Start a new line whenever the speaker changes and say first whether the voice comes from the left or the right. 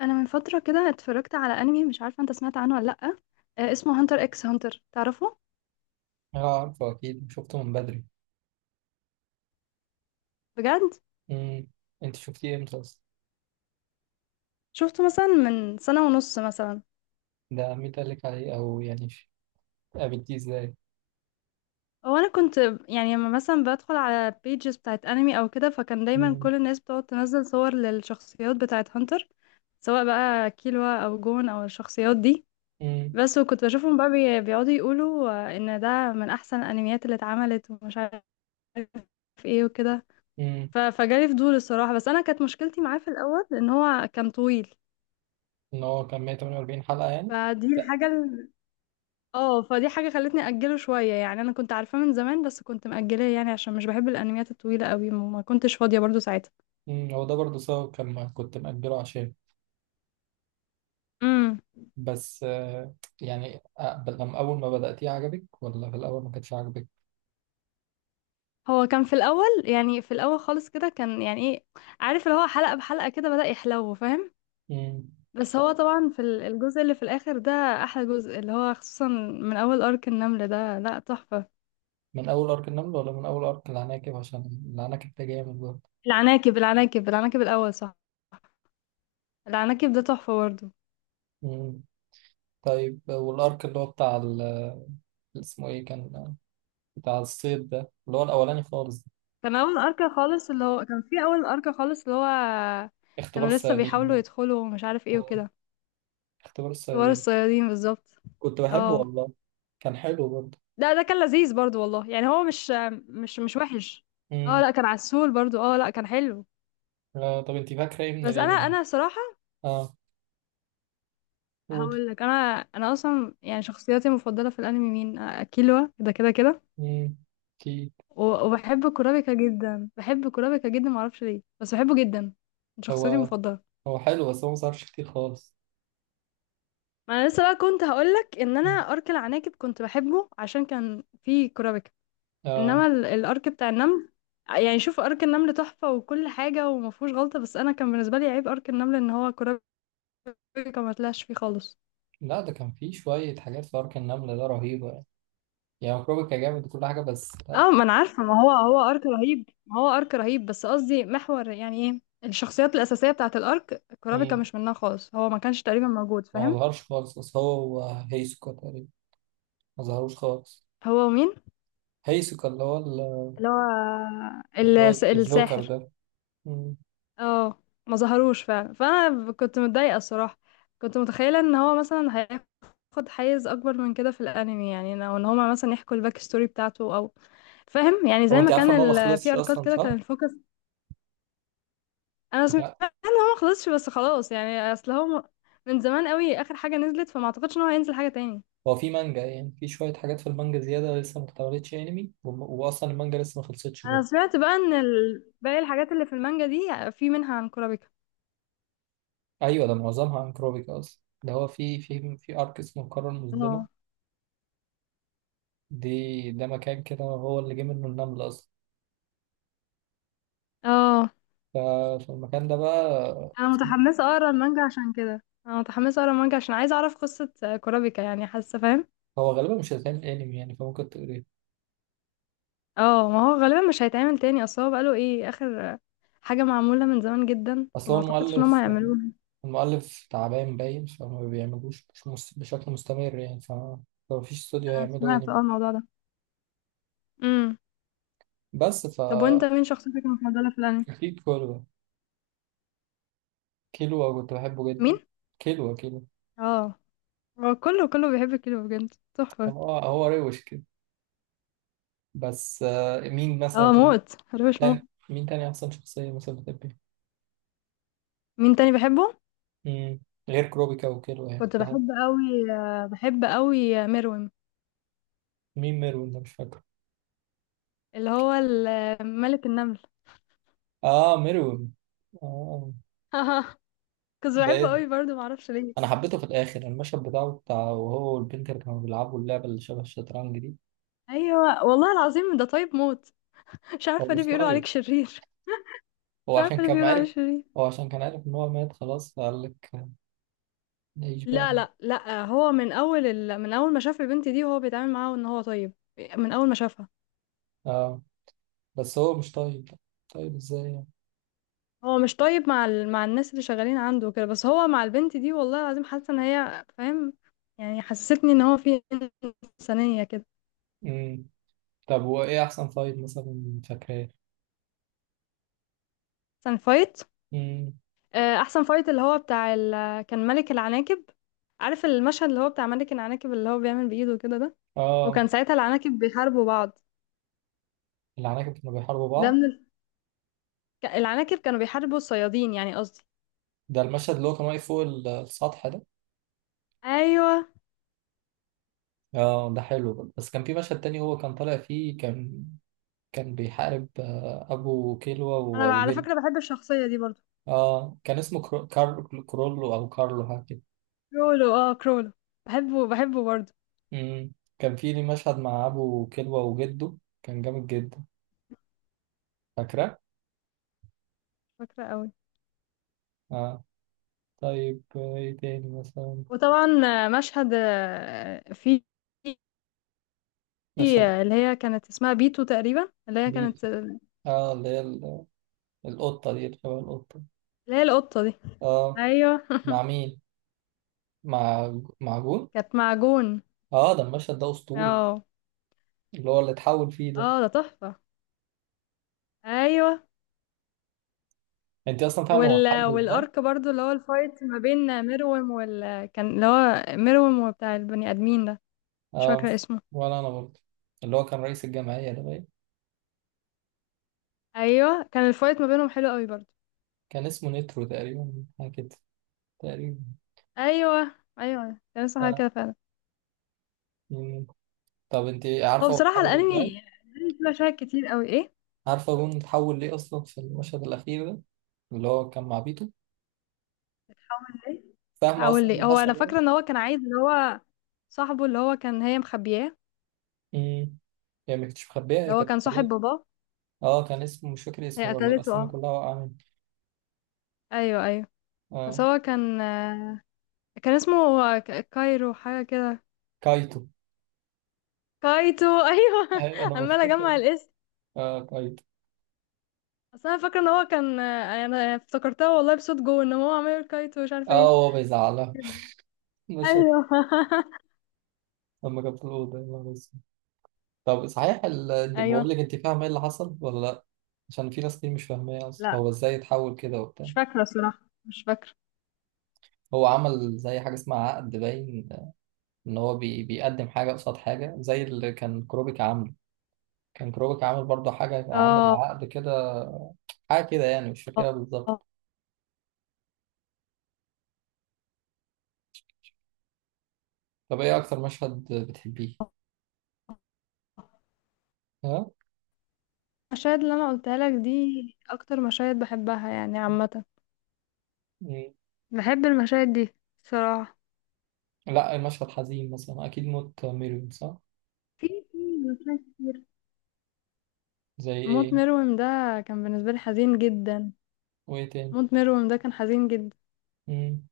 left: انا من فتره كده اتفرجت على انمي، مش عارفه انت سمعت عنه ولا لا؟ آه، اسمه هانتر اكس هانتر، تعرفه؟
right: اه عارفه اكيد شفته من بدري.
left: بجد؟
right: امم انت شفتيه امتى اصلا؟
left: شفته مثلا من سنه ونص مثلا.
right: ده مين قال لك عليه او يعني قابلتيه ازاي؟
left: هو انا كنت يعني لما مثلا بدخل على بيجز بتاعت انمي او كده، فكان دايما
right: امم
left: كل الناس بتقعد تنزل صور للشخصيات بتاعت هانتر، سواء بقى كيلوا او جون او الشخصيات دي.
right: امم
left: بس وكنت بشوفهم بقى بيقعدوا يقولوا ان ده من احسن الانميات اللي اتعملت ومش عارف ايه وكده.
right: امم
left: فجالي فضول الصراحة، بس أنا كانت مشكلتي معاه في الأول إن هو كان طويل.
right: ان هو كان 148 حلقه يعني.
left: فدي
right: لا.
left: الحاجة ال... اه فدي حاجة خلتني أجله شوية، يعني أنا كنت عارفاه من زمان بس كنت مأجلاه، يعني عشان مش بحب الأنميات الطويلة قوي وما كنتش فاضية برضو ساعتها.
right: هو ده برضه سبب كان ما كنت مأجله عشان.
left: امم
right: بس آه، يعني لما اول ما بدأتيه عجبك ولا في الاول ما كانش عجبك؟
left: هو كان في الأول، يعني في الأول خالص كده كان يعني إيه؟ عارف اللي هو حلقة بحلقة كده بدأ يحلو، فاهم؟
right: امم
left: بس هو طبعا في الجزء اللي في الآخر ده أحلى جزء، اللي هو خصوصا من أول أرك النملة، ده لأ تحفة.
right: من اول ارك النمل ولا من اول ارك العناكب؟ عشان العناكب ده جامد برضه.
left: العناكب، العناكب، العناكب الأول صح. العناكب ده تحفة برضو.
right: امم طيب والارك اللي هو اسمه ايه كان؟ بتاع الصيد ده، اللي هو الأولاني خالص ده.
left: كان في اول اركا خالص، اللي هو
right: اختبار
left: كانوا لسه
right: الصيادين
left: بيحاولوا
right: ده.
left: يدخلوا ومش عارف ايه
right: آه،
left: وكده.
right: اختبار
left: كبار
right: الصيادين.
left: الصيادين بالظبط.
right: كنت بحبه
left: اه
right: والله. كان حلو برضه.
left: لا، ده كان لذيذ برضو والله، يعني هو مش مش وحش. اه
right: امم
left: لا، كان عسول برضو. اه لا، كان حلو.
right: آه، طب انت فاكرة ايه من
left: بس انا
right: الانمي؟
left: انا صراحة
right: اه، قولي.
left: هقول لك. انا اصلا يعني شخصياتي المفضلة في الانمي مين؟ كيلوا ده كده كده.
right: امم اكيد.
left: وبحب كورابيكا جدا، بحب كورابيكا جدا، معرفش ليه بس بحبه جدا. من شخصياتي
right: هو
left: المفضلة.
right: هو حلو بس هو مصرفش كتير خالص.
left: ما انا لسه بقى كنت هقولك ان انا
right: مم.
left: ارك العناكب كنت بحبه عشان كان فيه كرابكه.
right: آه،
left: انما الارك بتاع النمل، يعني شوف ارك النمل تحفه وكل حاجه وما فيهوش غلطه، بس انا كان بالنسبه لي عيب ارك النمل ان هو كرابكه ما طلعش فيه خالص.
right: لا ده كان فيه شوية حاجات في أرك النملة ده رهيبة يعني، يعني كروبيكا جامد وكل حاجة، بس لا.
left: اه ما انا عارفه، ما هو ارك رهيب، ما هو ارك رهيب، بس قصدي محور يعني ايه الشخصيات الاساسيه بتاعه الارك، كرابكه
right: مم.
left: مش منها خالص، هو ما كانش تقريبا موجود،
right: هو ما
left: فاهم؟
right: ظهرش خالص، بس هو هيسوكا تقريبا ما ظهروش خالص.
left: هو مين؟
right: هيسوكا
left: اللي هو
right: اللي هو الجوكر
left: الساحر.
right: ده. مم.
left: اه ما ظهروش فعلا، فانا كنت متضايقه الصراحه. كنت متخيله ان هو مثلا هياخد حيز اكبر من كده في الانمي، يعني او ان هما مثلا يحكوا الباك ستوري بتاعته، او فاهم يعني؟ زي
right: هو انت
left: ما
right: عارفه
left: كان
right: ان هو ما
left: في
right: خلصش
left: اركات
right: اصلا
left: كده كان
right: صح؟
left: الفوكس. انا سمعت
right: لا،
left: ان هو ما خلصش، بس خلاص يعني، اصل هو من زمان قوي اخر حاجه نزلت، فما اعتقدش ان هو هينزل حاجه تاني.
right: هو في مانجا يعني، في شويه حاجات في المانجا زياده لسه ما اتعملتش انمي، واصلا المانجا لسه ما خلصتش
left: انا
right: برضه.
left: سمعت بقى ان باقي الحاجات اللي في المانجا دي في منها عن كورابيكا.
right: ايوه، ده معظمها عن كروبيكا اصلا، ده هو في ارك اسمه القاره المظلمه
left: اه.
right: دي. ده مكان كده هو اللي جه منه النمل اصلا.
left: اه،
right: ففي المكان ده بقى
left: انا
right: في.
left: متحمسه اقرا المانجا عشان كده، انا متحمسه اقرا المانجا عشان عايزه اعرف قصه كورابيكا، يعني حاسه، فاهم؟
right: هو غالبا مش هيتعمل انمي يعني، فممكن تقريه.
left: اه ما هو غالبا مش هيتعمل تاني، اصل هو بقاله ايه اخر حاجه معموله من زمان جدا،
right: اصل
left: فما
right: هو
left: اعتقدش ان هم
right: المؤلف،
left: هيعملوها.
right: المؤلف تعبان باين فما بيعملوش مش مس- بشكل مستمر يعني، فمفيش استوديو
left: انا
right: هيعملوا
left: سمعت
right: انمي.
left: اه الموضوع ده. امم.
right: بس ف.
left: طب وانت مين شخصيتك المفضله في الانمي؟
right: أكيد كله. كيلو كنت بحبه
left: مين؟
right: جدا. كيلو.
left: اه، هو كله كله بيحب كيلو، بجد تحفه.
right: هو هو روش كده. بس آه، مين مثلا
left: اه
right: تاني؟
left: موت، مش موت.
right: تاني- مين تاني أحسن شخصية مثلا بتحبيها؟
left: مين تاني بحبه؟
right: مم، غير كروبيكا وكيلو يعني
left: كنت
right: في حد؟
left: بحب قوي، بحب قوي مروم.
right: مين ميرون ده؟ مش فاكره.
left: اللي هو ملك النمل.
right: آه، ميرون. آه.
left: كنت
right: ده إيه
left: بحبه
right: ده؟
left: قوي برضه، معرفش ليه.
right: أنا حبيته في الآخر، المشهد بتاعه بتاع وهو والبنت اللي كانوا بيلعبوا اللعبة اللي شبه الشطرنج دي.
left: ايوه والله العظيم، ده طيب موت، مش
right: هو
left: عارفه ليه
right: مش
left: بيقولوا عليك
right: طايق.
left: شرير.
right: هو
left: مش
right: عشان
left: عارفه ليه
right: كان
left: بيقولوا عليه
right: عارف.
left: شرير.
right: هو عشان كان عارف إن هو مات خلاص فقال لك نعيش بقى.
left: لا لا لا، هو من اول من اول ما شاف البنت دي هو بيتعامل معاها ان هو طيب. من اول ما شافها.
right: آه. بس هو مش طيب. طيب إزاي
left: هو مش طيب مع مع الناس اللي شغالين عنده كده، بس هو مع البنت دي والله العظيم حاسه ان هي، فاهم يعني؟ حسستني ان هو في انسانيه كده.
right: يعني؟ طب وايه احسن فايت مثلا فاكراه؟
left: احسن فايت؟
right: امم
left: احسن فايت اللي هو بتاع كان ملك العناكب. عارف المشهد اللي هو بتاع ملك العناكب اللي هو بيعمل بايده كده ده؟ وكان
right: اه،
left: ساعتها العناكب بيحاربوا بعض.
right: العناكب كانوا بيحاربوا
left: ده
right: بعض.
left: من العناكب كانوا بيحاربوا الصيادين، يعني قصدي.
right: ده المشهد اللي هو كان واقف فوق السطح ده.
left: ايوه.
right: اه، ده حلو برضه. بس كان في مشهد تاني هو كان طالع فيه، كان كان بيحارب آه، ابو كيلوا
left: انا بقى على
right: وجده.
left: فكره بحب الشخصيه دي برضو.
right: اه، كان اسمه كرولو او كارلو حاجه كده.
left: كرولو، اه كرولو. بحبه، بحبه برضو.
right: امم كان في ليه مشهد مع ابو كيلوا وجده. كان جامد جدا، فاكره؟
left: فاكره قوي.
right: اه، طيب آه، ايه تاني مثلا؟
left: وطبعا مشهد في في،
right: مشهد
left: اللي هي كانت اسمها بيتو تقريبا، اللي هي
right: ليه.
left: كانت، اللي
right: اه، اللي القطه دي، اللي شبه القطه.
left: هي القطه دي.
right: اه.
left: ايوه.
right: مع مين؟ مع مع جون.
left: كانت معجون.
right: اه، ده المشهد ده اسطوري،
left: اه.
right: اللي هو اللي اتحول فيه ده.
left: اه ده تحفه. ايوه.
right: انت اصلا فاهمه هو اتحول ازاي؟
left: والارك برضو اللي هو الفايت ما بين ميروم كان اللي هو ميروم وبتاع البني ادمين ده. مش
right: اه،
left: فاكره
right: مش.
left: اسمه.
right: ولا انا برضه. اللي هو كان رئيس الجمعيه ده باين.
left: ايوه كان الفايت ما بينهم حلو قوي برضه.
right: كان اسمه نترو تقريبا، حاجه كده تقريبا.
left: ايوه ايوه كان لسه حاجه
right: آه.
left: كده فعلا.
right: مم. طب انت
left: هو
right: عارفه هو
left: بصراحه
right: اتحول
left: الانمي
right: ازاي؟
left: الانمي فيه مشاهد كتير قوي ايه.
right: عارفه جون اتحول ليه اصلا في المشهد الاخير ده، اللي هو كان مع بيتو؟ فاهمه اصلا
left: هقول لي.
right: اللي
left: هو انا
right: حصل يعني؟
left: فاكره ان هو كان عايز اللي هو صاحبه، اللي هو كان هي مخبياه.
right: امم هي ما كانتش مخبيه،
left: ده
right: هي
left: هو
right: كانت
left: كان صاحب
right: خليته.
left: باباه.
right: اه، كان اسمه مش فاكر
left: هي
right: اسمه برضه،
left: قتلته،
right: الاسامي
left: اه.
right: كلها واقعه مني.
left: ايوه ايوه. بس
right: اه،
left: هو كان كان اسمه كايرو، حاجه كده.
right: كايتو.
left: كايتو ايوه.
right: آه، انا
left: عماله
right: بفتكر.
left: اجمع الاسم.
right: اه، طيب.
left: اصل انا فاكره ان هو كان انا افتكرتها والله بصوت جو، ان هو عمال يقول كايتو مش عارف
right: اه،
left: ايه
right: هو بيزعلها.
left: كده.
right: مشهد
left: ايوه.
right: لما كان في الأوضة، يا نهار أسود. طب صحيح
left: ايوه.
right: بقول لك أنت فاهمة إيه اللي حصل ولا لأ؟ عشان في ناس كتير مش فاهمة إيه أصلا
left: لا
right: هو إزاي اتحول كده
left: مش
right: وبتاع.
left: فاكرة صراحة، مش فاكرة.
right: هو عمل زي حاجة اسمها عقد باين، إن هو بيقدم حاجة قصاد حاجة زي اللي كان كروبيك عامله. كان كروبيك عامل برضه حاجة، عامل
left: اه،
right: عقد كده، حاجة كده يعني، مش فاكرها بالظبط. طب إيه أكتر مشهد بتحبيه؟ ها؟
left: المشاهد اللي انا قلتها لك دي اكتر مشاهد بحبها يعني عامه.
right: مم.
left: بحب المشاهد دي صراحه.
right: لأ المشهد حزين مثلا أكيد موت ميريم صح؟
left: في في مشاهد كتير.
right: زي
left: موت
right: إيه؟
left: مروم ده كان بالنسبه لي حزين جدا.
right: وإيه تاني؟
left: موت مروم ده كان حزين جدا.
right: امم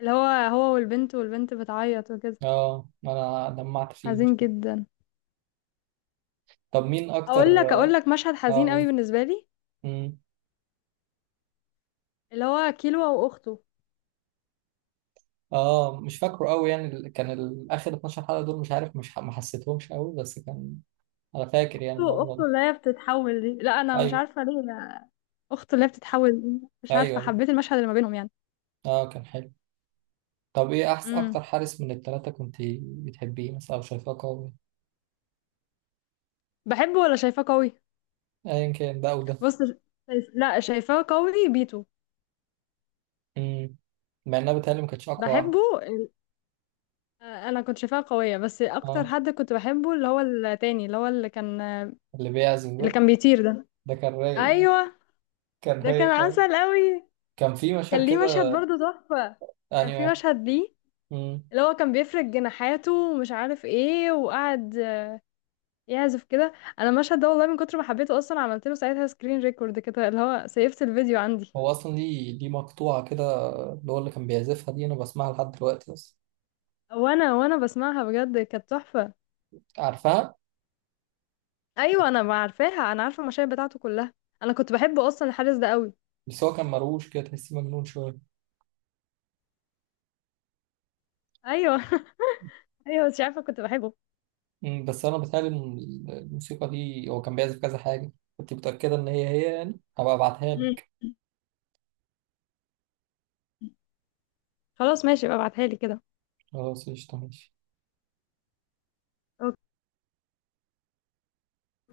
left: اللي هو هو والبنت، والبنت بتعيط وكده.
right: اه، انا دمعت فيه مش...
left: حزين جدا.
right: طب مين
left: اقول
right: اكتر؟
left: لك، اقول لك مشهد حزين قوي
right: اه.
left: بالنسبه لي.
right: امم
left: اللي هو كيلو واخته.
right: اه، مش فاكره قوي يعني، اخر 12 حلقة دول مش عارف مش ح... ما حسيتهمش قوي، بس كان. انا فاكر يعني
left: أخته،
right: الموضوع
left: أخته
right: ده.
left: اللي هي بتتحول دي، لا انا مش
right: ايوه
left: عارفه ليه لا. اخته اللي هي بتتحول دي، مش
right: ايوه
left: عارفه،
right: أيوة.
left: حبيت المشهد اللي ما بينهم يعني.
right: اه، كان حلو. طب ايه احسن
left: امم.
right: اكتر حارس من الثلاثة كنت بتحبيه مثلا او شايفاه قوي؟
left: بحبه ولا شايفاه قوي؟
right: ايا كان ده او ده.
left: بص. لا، شايفاه قوي بيتو.
right: امم مع انها بتهيألي ما كانتش اقوى واحد.
left: بحبه انا كنت شايفاه قوية، بس اكتر
right: اه،
left: حد كنت بحبه اللي هو التاني، اللي هو اللي كان
right: اللي بيعزم
left: اللي
right: ده.
left: كان بيطير ده.
right: ده كان رايق،
left: ايوه.
right: كان
left: ده كان
right: رايق قوي.
left: عسل قوي.
right: كان في مشهد
left: كان ليه مشهد
right: كده،
left: برضه تحفة. كان
right: يعني
left: في
right: واحد.
left: مشهد ليه
right: مم.
left: اللي هو كان بيفرد جناحاته ومش عارف ايه، وقعد يعزف كده. انا المشهد ده والله من كتر ما حبيته اصلا عملت له ساعتها سكرين ريكورد كده، اللي هو سيفت الفيديو عندي.
right: هو اصلا ليه مقطوعه كده اللي هو اللي كان بيعزفها دي؟ انا بسمعها لحد دلوقتي اصلا،
left: وانا بسمعها بجد كانت تحفة.
right: عارفها.
left: ايوه انا ما عارفاها، انا عارفه المشاهد بتاعته كلها. انا كنت بحبه اصلا الحارس ده قوي.
right: بس هو كان مروش كده، تحسيه مجنون شويه.
left: ايوه. ايوه مش عارفه كنت بحبه.
right: أمم، بس انا بتهيألي إن الموسيقى دي هو كان بيعزف كذا حاجه. كنت متأكدة إن هي يعني، هبقى أبعتها
left: مم.
right: لك.
left: خلاص ماشي بقى، ابعتها لي كده.
right: خلاص قشطة ماشي.